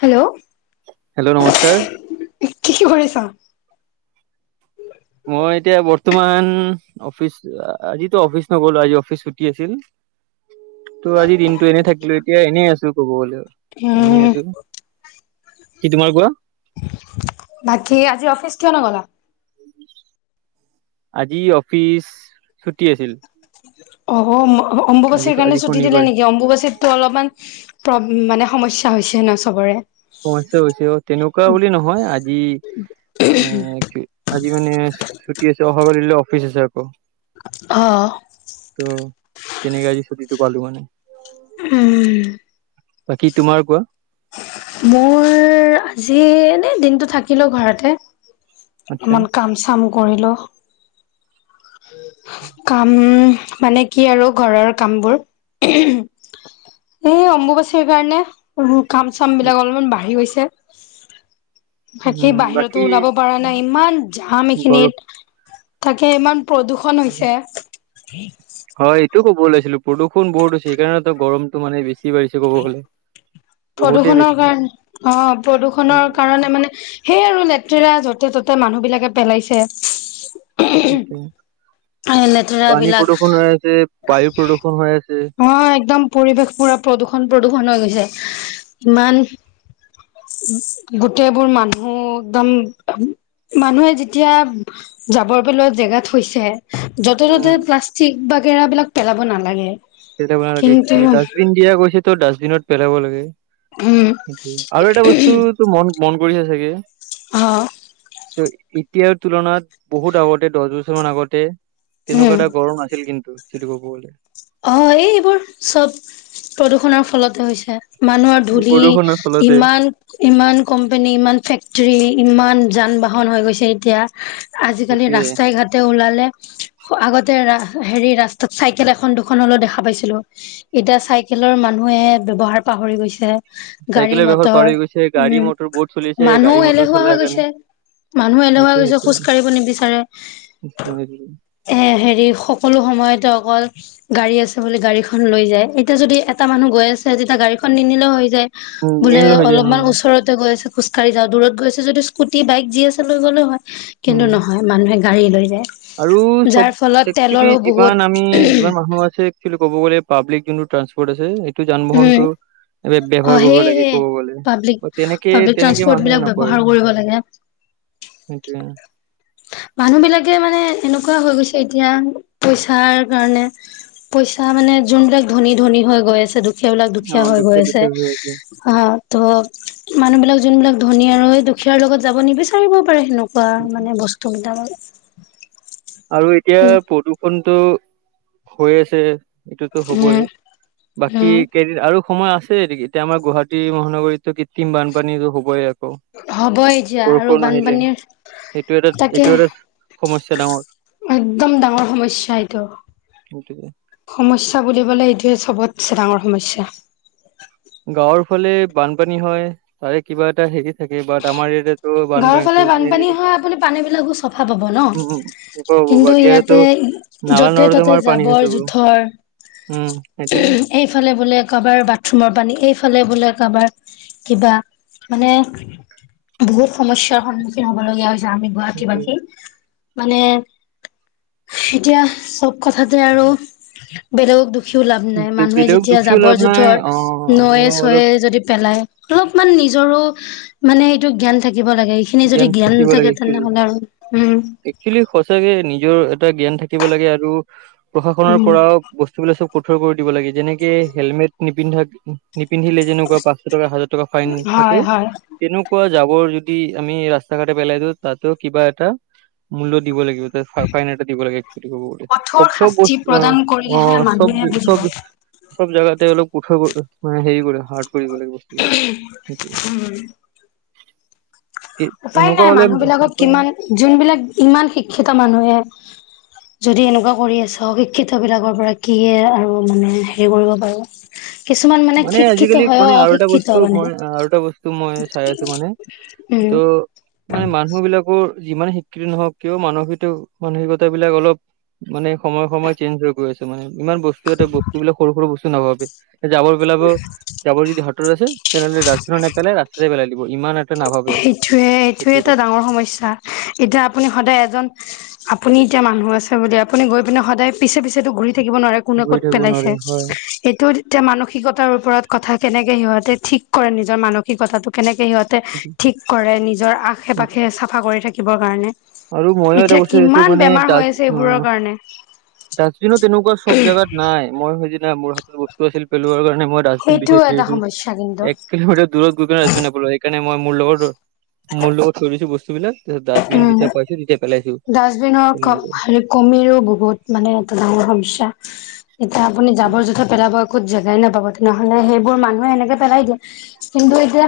Hello, কি কৰিছা? তোমান অফিচ, আজিতো অফিচ নগলো আজি অফিচ ছুটি আছিল। ত' আজি দিনটো এনে থাকিলো এতিয়া এনেই আছো কব গলে এনে উম, আছো। কি তোমাৰ কোৱা। বাকী আজি অফিচ কিয় নগলা? আজি অফিচ ছুটি আছিল। অ আজি অম্বুবাচীৰ কাৰণে আজি ছুটি দিলে শনিবাৰ নেকি অম্বুবাচিত টো অলপমান প্ৰ মানে সমস্যা হৈছে ন চবৰে সমস্যা হৈছে অ তেনেকুৱা বুলি নহয় আজি এ আজি মানে ছুটি আছে অহা কালিলৈ অফিচ আছে আকৌ ত' অ তেনেকে আজি ছুটিটো পালো মানে উম বাকী তোমাৰ কোৱা মোৰ আজি এনে দিনতটো থাকিলো ঘৰতে আচ্ছা ইমান কাম চাম কৰিলো কাম মানে কি আৰু ঘৰৰ কামবোৰ এই অম্বুবাচীৰ কাৰণে কাম চাম বিলাক অলপমান বাঢ়ি গৈছে ভালকেই উম বাহিৰতো বাকী ওলাব পৰা নাই ইমান জাম এইখিন ঘৰৰ তাকে ইমান প্ৰদূষন হৈছে। হয় এইটো ক'ব ওলাইছিলো প্ৰদূষ বহুত হৈছে সেইকাৰণে গৰমটো মানে বেছি। বাঢ়িছে ক'ব গ'লে বহুতেই প্ৰদূৰষণৰ বেছি। কাৰণ অ প্ৰদূৰষণৰ উম কাৰণে মানে সেই আৰু লেতেৰা য'তে ত'তে মানুহ বিলাকে পেলাইছে। লেতেৰা পানী বিলাক প্ৰদূৰষণ হৈ আছে বায়ু প্ৰদূৰ্ষণ হৈ আছে অ একদম পৰিৱেশ পুৰা প্ৰদূষণ প্ৰদূৰষণ হৈ গৈছে ইমান গোটেইবোৰ মানুহ একদম মানুহে যেতিয়া যাবৰ পেলোৱা জেগা থৈছে য'তে ত'তে উম প্লাষ্টিক বাগেৰা বিলাক পেলাব নালাগে পেলাব নালাগে কিন্তু ডাষ্টবিন দিয়া গৈছেতো ডাষ্টবিনত পেলাব লাগে উম আৰু এটা বস্তু তো মন মন কৰিছে চাগে অ ত এতিয়াৰ তুলনাত বহুত আগতে দহ বছৰ মান আগতে তেনেকুৱা উম এটা গৰম আছিল কিন্তু সিটো কবলে অ এই এইবোৰ চব প্ৰদূৰষণৰ ফলতে হৈছে মানুহৰ এই ধূলি প্ৰদূষণৰ ফলতে ইমান ইমান কোম্পানী ইমান ফেক্টৰী ইমান যান বাহন হৈ গৈছে এতিয়া আজিকালি সেইটোয়ে ৰাস্তাই ঘাটে ওলালে আগতে ৰা হেৰি ৰাস্তাত চাইকেল এখন দুখ দুখন হ'লেও দেখা পাইছিলো এতিয়া চাইকেলৰ মানুহে ব্যৱহাৰ পাহৰি গৈছে। গাড়ী চাইকেলৰ বেহৰ পাৰ মটৰ হৈ গৈছে উম গাড়ী মটৰ বহুত চলিছে গাড়ী মানুহো মটৰ এলেহুৱা চলাৰ হৈ কাৰণে গৈছে। মানুহ এনেকুৱা হৈ সেইটোয়ে গৈছে খোজ কাঢ়িব নিবিচাৰে সেইটোয়ে এ হেৰি সকলো সময়তে অকল গাড়ী আছে বুলি গাড়ীখন লৈ যায় এতিয়া যদি এটা মানুহ গৈ আছে যেতিয়া গাড়ীখন নিনিলেও হৈ যায়। বোলে নেল হৈ যায় উম, অলপমান ওচৰতে গৈ আছো খোজ কাঢ়ি যাওঁ দূৰত গৈছে যদি স্কুটি বাইক যি আছে লৈ গ'লেও হয় কিন্তু উম, নহয় মানুহে গাড়ী লৈ যায়। আৰু যাৰ ফলত চব একচলি তেলৰো বহুত যিমান আমি যিমান মানুহ একচলি কব গলে পাব্লিক যোনটো ট্ৰান্সপ'ৰ্ট আছে এইটো যান উম বাহনটো এই অ ব্যৱহাৰ কৰিব লাগে সেয়েহে ক'ব গলে পাব্লিক তেনেকে পাব্লিক তেনেকে ট্ৰান্সপৰ্ট বিলাক মানুহে নকৰে। ব্যৱহাৰ কৰিব লাগে সেইটোৱে আ। মানুহ বিলাকে মানে এনেকুৱা হৈ গৈছে এতিয়া পইচাৰ কাৰণে পইচা মানে যোনবিলাক ধনী ধনী হৈ গৈ আছে দু দুখিয়া বিলাক দুখীয়া আমাৰ হৈ দুখে গৈ আছে দুখে হৈ আহ তো মানুহ বিলাক যোনবিলাক ধনী আৰু দুখীয়াৰ লগত যাব নিবিচাৰিব পাৰে সেনক তাৰ মানে বস্তু বিলাকৰ আৰু এতিয়া প্ৰদূষণটো হৈ আছে। এইটোতো উম হ'বই বাকী উম কেইদিন আৰু সময় আছেই এইডিগী এতিয়া আমাৰ গুৱাহাটী মহানগৰীতো কৃত্ৰিম বানপানীতো হ'বই আৰু। হ'ব এতিয়া আৰু বৰুষোনো আহিলে বানপানীৰ সেইটো এটা তাকে এইটো এটা সমস্যা ডাঙৰ। একদম ডাঙৰ সমস্যা এইটো সেইটোৱে। সমস্যা বুলিবলে এইটোয়ে চবতছে ডাঙৰ সমস্যা। গাঁৱৰ ফালে বানপানী হয় তাৰে কিবা এটা হেৰি থাকে বা আমাৰ ইয়াতে ঘৰৰ ফালে বানপানী হয় আপুনি পানী বিলাকো চফা পাব ন উম হ'ব হ'ব কিন্তু বাট ইয়াতেতো ইয়াতে নালা য'তে ত'তে নৰ্দমাৰ পানী হৈ জাবৰ যাব উম জোথৰ সেইটোয়ে এইফালে বোলে কাৰবাৰ বাথৰুমৰ পানী এইফালে ইফালে বোলে কাৰোবাৰ কিবা মানে বহুত সমস্যাৰ সন্মুখীন হ'ব লগগীয়া হৈছে আমি গুৱাহাটীবাসী। সেইটোয়ে মানে এতিয়া চব কথাতে আৰু বেলেগক দুখ সিও লাভ নাই মানুহে বেলেগক যেতিয়া দুখিও জাবৰ লাভ নাই জোথৰ অ নয়ে আমিও ছয়ে অলপ যদি পেলায় অলপমান নিজৰো মানে সেইটো জ্ঞান থাকি থাকিব লাগে এইখিনি যদি জ্ঞান থাকিব নাথাকে লাগে একচুৱেলি তেনেহলে আৰু উম। হ'লেও এটা জ্ঞান থাকিব লাগে আৰু প্ৰশাসনৰ পৰা বস্তুবিলাক চব কঠোৰ কৰি দিব লাগে, যেনেকে হেলমেট নিপিন্ধাকে নিপিন্ধিলে যেনেকুৱা পাঁচশ টকা হাজাৰ টকা ফাইন থাকে হয় হয় তেনেকুৱা জাবৰ যদি আমি ৰাস্তা ঘাটে পেলাই দিওঁ, তাতো কিবা এটা মূল্য দিব লাগিব, ফাইন এটা দিব লাগে। এৰ্ক্সচোৱেলী ক'ব গ'লে, কঠোৰ চব চব অহ শাস্তি বস্তু প্ৰদান কৰিলেহে অহ চব মানুহে বুজিব চব চব জাগাতে‌ অলপ কঠোৰ অহ হেৰি [unintelligible] হাৰ্ট কৰিব লাগিব বস্তুবিলাক সেইটোৱে। উপায় এনেকুৱা নাই হ'লে মানুহ বিলাকত উপায় নাই। কিমান যোনবিলাক ইমান শিক্ষিত মানুহে যদি এনেকুৱা কৰি আছ শিক্ষিতৰ বিলাকৰ পৰা কি আৰু মানে হেৰি কৰিব পাৰো। কিছুমান মানে শিক্ষিত আজিকালি হয় মানে আৰু এটা অশিক্ষিত বস্তু মানে মই আৰু এটা বস্তু মই চাই আছো মানে উম ত' মানে মানুহ বিলাকৰো যিমান শিক্ষিত নহওক কিয় মানসিকটো মানসিকতা বিলাক অলপ মানে সময় সময় চেঞ্জ হৈ গৈছে মানে ইমান বস্তু এটা বস্তু বিলাক সৰু সৰু বস্তু নাভাবে যাব পেলাব যাবৰ যদি হতত আছে তেনেহ'লে ডাষ্টবিনত নেপেলাই ৰাস্তাতে পেলাই দিব ইমান এটা নাভাবে সেইটোয়ে, এইটোয়ে সেইটোয়ে এটা ডাঙৰ সমস্যা। এতিয়া আপুনি সদায় এজন আপুনি এতিয়া মানুহ আছে বুলি, আপুনি গৈ পিনে সদায় পিছে পিছেতটো ঘূৰি থাকিব নোৱাৰে কোনে ঘূৰি ক'ত থাকিব পেলাইছে। নোৱাৰে হয় এইটো এতিয়া মানসিকতাৰ ওপৰত কথা কেনেকে সিহঁতে ঠিক কৰে। নিজৰ মানসিকতাটো কেনেকে সিহঁতে সেইটো- ঠিক কৰে নিজৰ সেইটো। আশে-পাশে চাফা কৰি থাকিবৰ কাৰণে। আৰু মইও এটা এতিয়া বস্তু কিমান বেমাৰ হৈ আছে এইবোৰৰ কাৰণে। ডাষ্টবিনত তেনেকুৱা চব জোগাত নাই। মই সেইদিনা মোৰ হাতত বস্তু আছিল পেলোৱাৰ কাৰণে মই মই ডাষ্টবিন সেইটোও বিচাৰি এটা আছো। সমস্যা কিন্তু এক কিলোমিটাৰ দূৰত ডাষ্টবিন নাপালো সেইকাৰণে মই মোৰ লগত, মোৰ লগত থৈ গৈছো বস্তুবিলাক তাৰপিছত ডাষ্টবিন উম যেতিয়া পাইছো তেতিয়া পেলাইছো ডাষ্টবিনৰ ক, তেনেকুৱা ‌ হেৰি কমি বহুত মানে এটা ডাঙৰ সমস্যা। এতিয়া আপুনি জাবৰ-জোথৰ পেলাব একোত জেগাই নাপাব, তেনেহ'লে সেইবোৰ মানুহে এনেকে পেলাই দিয়ে। কিন্তু এতিয়া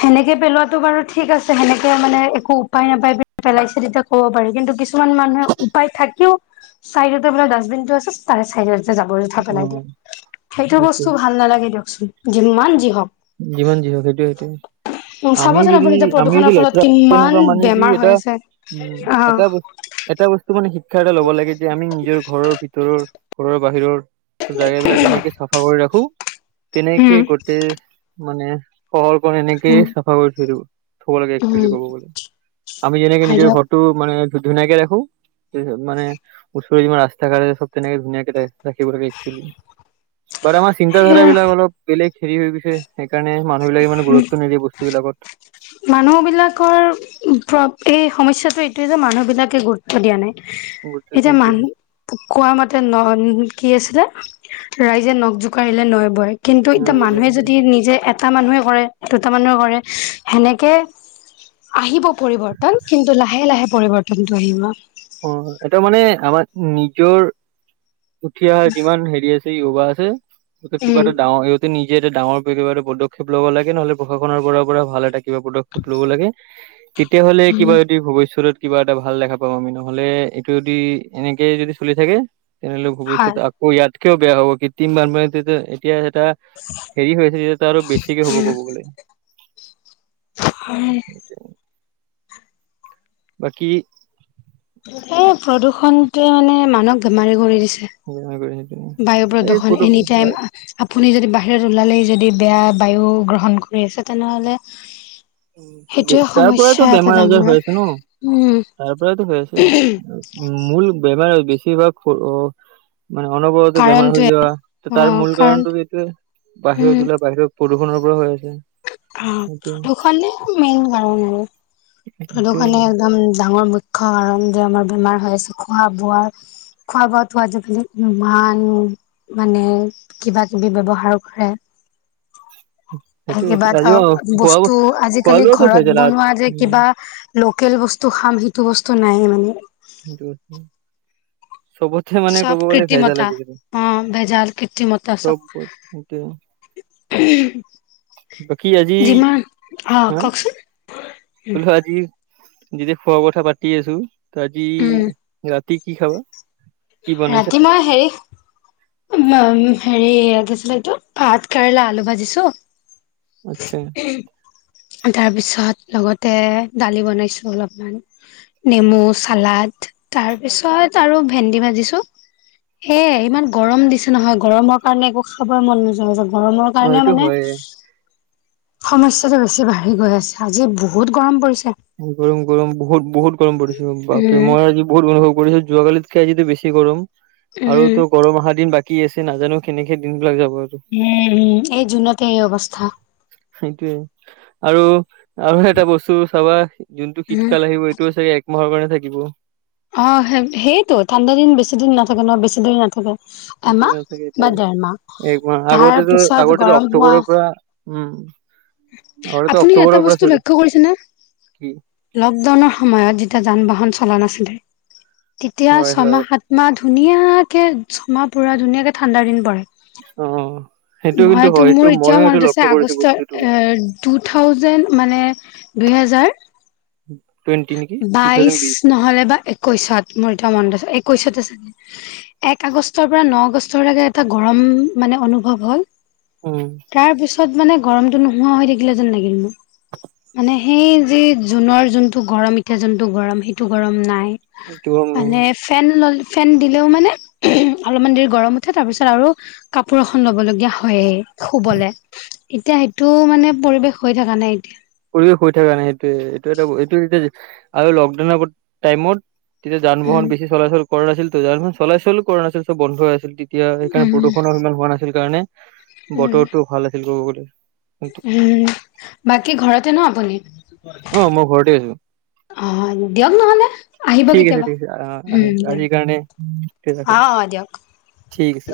সেনেকে পেলোৱাতটো বাৰু ঠিক আছে, সেনেকে মানে একো উপায় নাপাই উপায় পেলে পেলাইছে তেতিয়া ক'ব পাৰি, কিন্তু কিছুমান মানুহে উপায় থাকিও চাইডতো বোলে ডাষ্টবিনটো আছে তাৰে চাইড জাবৰ-জোথৰ অ পেলাই দিয়ে। সেইটো সেইটোৱে বস্তু ভাল নালাগে দিয়কচোন যিমান যি হওঁক। যিমান যি হওঁক সেইটোযৱে সেইটোৱে, আমি চাবচোন যদি আপুনি এতিয়া আমি প্ৰদূষণৰ যদি ফলত লেতেৰা কিমান তেনেকুৱা মানে কি বেমাৰ হৈ এটা আছে। উম, এটা অ', বস্তু, এটা বস্তু মানে শিক শিক্ষা এটা ল'ব লাগে যে আমি নিজৰ ঘৰৰ ভিতৰৰ, ঘৰৰ বাহিৰৰ চব জোগাব বিলাক যেনেকে চাফা কৰি ৰাখোঁ। তেনেকে উম। গোটেই মানে চহৰখন এনেকে চাফা কৰি থৈ দিব। থব লাগে এৰ্ক্সচোৱেলী উম, ক'ব গ'লে, আমি যেনেকে হয় নিজৰ দিয়ক ঘৰটো মানে ধুনীয়াকে ৰাখো। মান ওচৰে যিমান ৰাস্তা ঘাটে চবে এনেকে ধুনীয়াক ৰাখিব লাগে এৰ্ক্সচোৱেলী। বাত্ আমাৰ চিন্তাধাৰা সেয়া বিলাক অলপ বেলেগ হেৰি হৈ গৈছে। সেইকাৰণে মানুহবিলাক ইমান গুৰুত্ব নিদিয়ে বস্তুবিলাক। মানুহবিলাকৰ প্ৰ এই সমস্যাটো এইটোৱেই যে মানুহবিলাকে গুৰুত্ব দিয়া নাই। এতিয়া মানুহ প কোৱা মতে ন কি আছিলে? ৰাইজে নখ জোকাৰিলে নৈ বয়। কিন্তু এতিয়া মানুহে যদি নিজে এটা মানুহে কৰে, দুটা মানুহে কৰে সেনেকে আহিব পৰিবৰ্তন, কিন্তু লাহে লাহে পৰিৱৰ্তনতো আহিব। অহ, এটা মানে আমাৰ নিজৰ উঠি অহা যিমান হেৰি আছে। যুৱা আছে কিবা উম, এটা ডাঙৰ নিজে এটা ডাঙৰ [unintelligible] পদক্ষেপ ল'ব লাগে, নহ'লে প্ৰশাসনৰ পৰা পৰা ভাল এটা কিবা পদক্ষেপ ল'ব লাগে, তেতিয়াহ'লে কিবা যদি ভৱিষ্যতত কিবা এটা ভাল দেখা পাওঁ আমি নহ। নহ'লে, এইটো যদি এনেকে যদি চলি থাকে, তেনেহ'লে ভৱিষ্যত হয়। আকৌ ইয়াত কিয় বেয়া হ'ব, কৃত্ৰিম বানপানীতে তে এতিয়া এটা হেৰি হৈছে, যেতিয়া আৰু বেছিকে হ'ব, ক'ব গ'লে। [unintelligible] হয়। বাকী এই, প্ৰদূষণটোৱে মানে মানুহক বেমাৰী কৰি দিছে হয়- হয় -। বায়ু প্ৰদূষণ এনিটাইম আপুনি আপুনি যদি বাহিৰত ওলালেই যদি বেয়া বায়ু গ্ৰহণ কৰি আছে তেনেহ'লে উম, সেইটোয়ে তাৰ সমস্যা পৰাইতো এটা বেমাৰ ডাঙৰ আজাৰ হৈ আছে ন উম তাৰ পৰাইতো হৈ আছে। মূল বেমাৰ বেছিভাগ মানে অনবৰতে বেমাৰ হৈ কাৰণটোৱে যোৱা, অ তাৰ মূল কাৰণ কাৰণটো এইটোৱে, উম বাহিৰত গ'লে বাহিৰত প্ৰদূষণৰ পৰা হৈ আছে। অহ, সেইটোৱে প্ৰদূষণে মেইন কাৰণ আৰু। সেইটোৱে প্ৰদূষণে একদম ডাঙৰ মুখ্য কাৰণ যে, আমাৰ বেমাৰ হৈ আছে খোৱা বোৱা। খোৱা -বোৱাতো আজিকালি ইমান মানে কিবা- কিবি ব্যৱহাৰ কৰে হয় [inaudible] সেইটোয়েটো অ, বস্তু আজিকালি ঘৰত ভেজাল আ বনোৱা যে উম কিবা লোকেল বস্তু খাম, সেইটো বস্তু নাই মানে। [unintelligible] চবতচে মানে চব কব গ'লে ভেজাল কৃত্ৰিমতা আজিকালি, অ ভেজাল কৃত্ৰিমতা চব চবতে আজি যিমান, অ কওকচোন হলেও আজি যেতিয়া খোৱা কথা পাতি আছো আজি উম ৰাতি কি খাবা? কি বনাইছা ৰাতি মই হেৰি হেৰি কি আছিলে এইটো ভাত কেৰেলা আলু ভাজিছো। আত্ছা। তাৰপিছত, লগতে দালি বনাইছো অলপমান নেমু চালাড তাৰ পিছত আৰু ভেন্দি ভাজিছো সেইয়াই ইমান গৰম দিছে নহয় গৰমৰ কাৰণে একো খাবই মন নোযোৱা হল গৰমৰ অ কাৰণে এইটো মানে হয় সমস্যাটো বেছি বাঢ়ি গৈ আছে আজি বহুত গৰম পৰিছে। গৰম - গৰম, বহুত - বহুত গৰম পৰিছে বাপৰে উম আজি বহুত অনুভৱ কৰিছে যোৱাকালি আজিতো বেছি গৰম আৰু উম তো গৰম অহা দিন বাকী আছে নাজানো কেনেকে দিন বিলাক যাব আৰু, উম উম এই জুনতে এই অৱস্থা সেইটোৱে। আৰু- আৰু এটা বস্তু চাবা, যোনটো উম, শীতকাল আহিব এইটো চাগে একমাহৰ কাৰণে থাকিব। থাকে ন, বেছি দেৰি নাথাকে। এমাহ চাগে বা এইটোৱে একমাহ দেৰমাহ তাৰ আগতেতো পিছত আগতেতো গৰম হোৱা অক্টোবৰৰ পৰা উম আগতেতো আপুনি এটা অক্টোবৰৰ পৰা বস্তু চলি লক্ষ্য কৰিছে ন কি লকডাউনৰ সময়ত যেতিয়া যান-বাহন চলা নাছিলে তেতিয়া হয় হয় ছমাহ, সাতমাহ ধুনীয়াকে ছমাহ পুৰা ধুনীয়াকে ঠাণ্ডা দিন পৰে অ, সেইটো কিন্তু মইতো হয় এইটো মোৰ এতিয়াও মইও এইটো মনত আছে লক্ষ্য কৰিছো আগষ্ট বস্তুটো এ টু থাউজেড মানে দুইহেজাৰ টুৱেণ্টি নেকি টু থাউজেণ্ড বাইশ বিশ নহ'লে বা একৈশত মোৰ এতিয়া মনড [unintelligible] কৈছতে চাগে [unintelligible] এক আগষ্টৰ পৰা ন আগষ্টৰ লকে এটা গৰম মানে অনুভৱ হল উম, তাত মানে গৰমটো নোহোৱা হৈ থাকিলে যেন লাগিল মোৰ, মানে সেই যি জুনৰ জোনটো গৰম এতিয়া যোনটো গৰম সেইটো গৰম নাই এইটো গম নাই মানে ফেন ল ফেন দিলেও মানে অলপমান দেৰি গৰম উঠে তাৰ পিছত আৰু কাপোৰ এখন ল'ব লগীয়া হয়য়ে শুবলে এতিয়া সেইটো মানে পৰিৱেশ হৈ থকা নাই এতিয়া পৰিৱেশ হৈ থাকা নাই সেইটোৱে এইটো এটা এইটো এতিয়া আৰু লকডাউনৰ আগত টাইমত তেতিয়া যান উম, বাহন বেছি চলাচল কৰা নাছিল টো যান- বাহন চলাচলো কৰা নাছিল চব বন্ধ হৈ আছিল এতিয়া সেইকাৰণে উম, প্ৰদূষণো সিমান হোৱা নাছিল কাৰণে উম, বতৰটো ভাল আছিল ক'ব গলে। কিন্তু উম, বাকী ঘৰতে ন আপুনি? অ', মই ঘৰতে আছো। অ, দিয়ক নহলে আহিব ঠিক আছে কেতিয়াবা ঠিক আছে আহ আহিম উম আজিৰ কাৰণে অ। অ, দিয়ক। ঠিক আছে।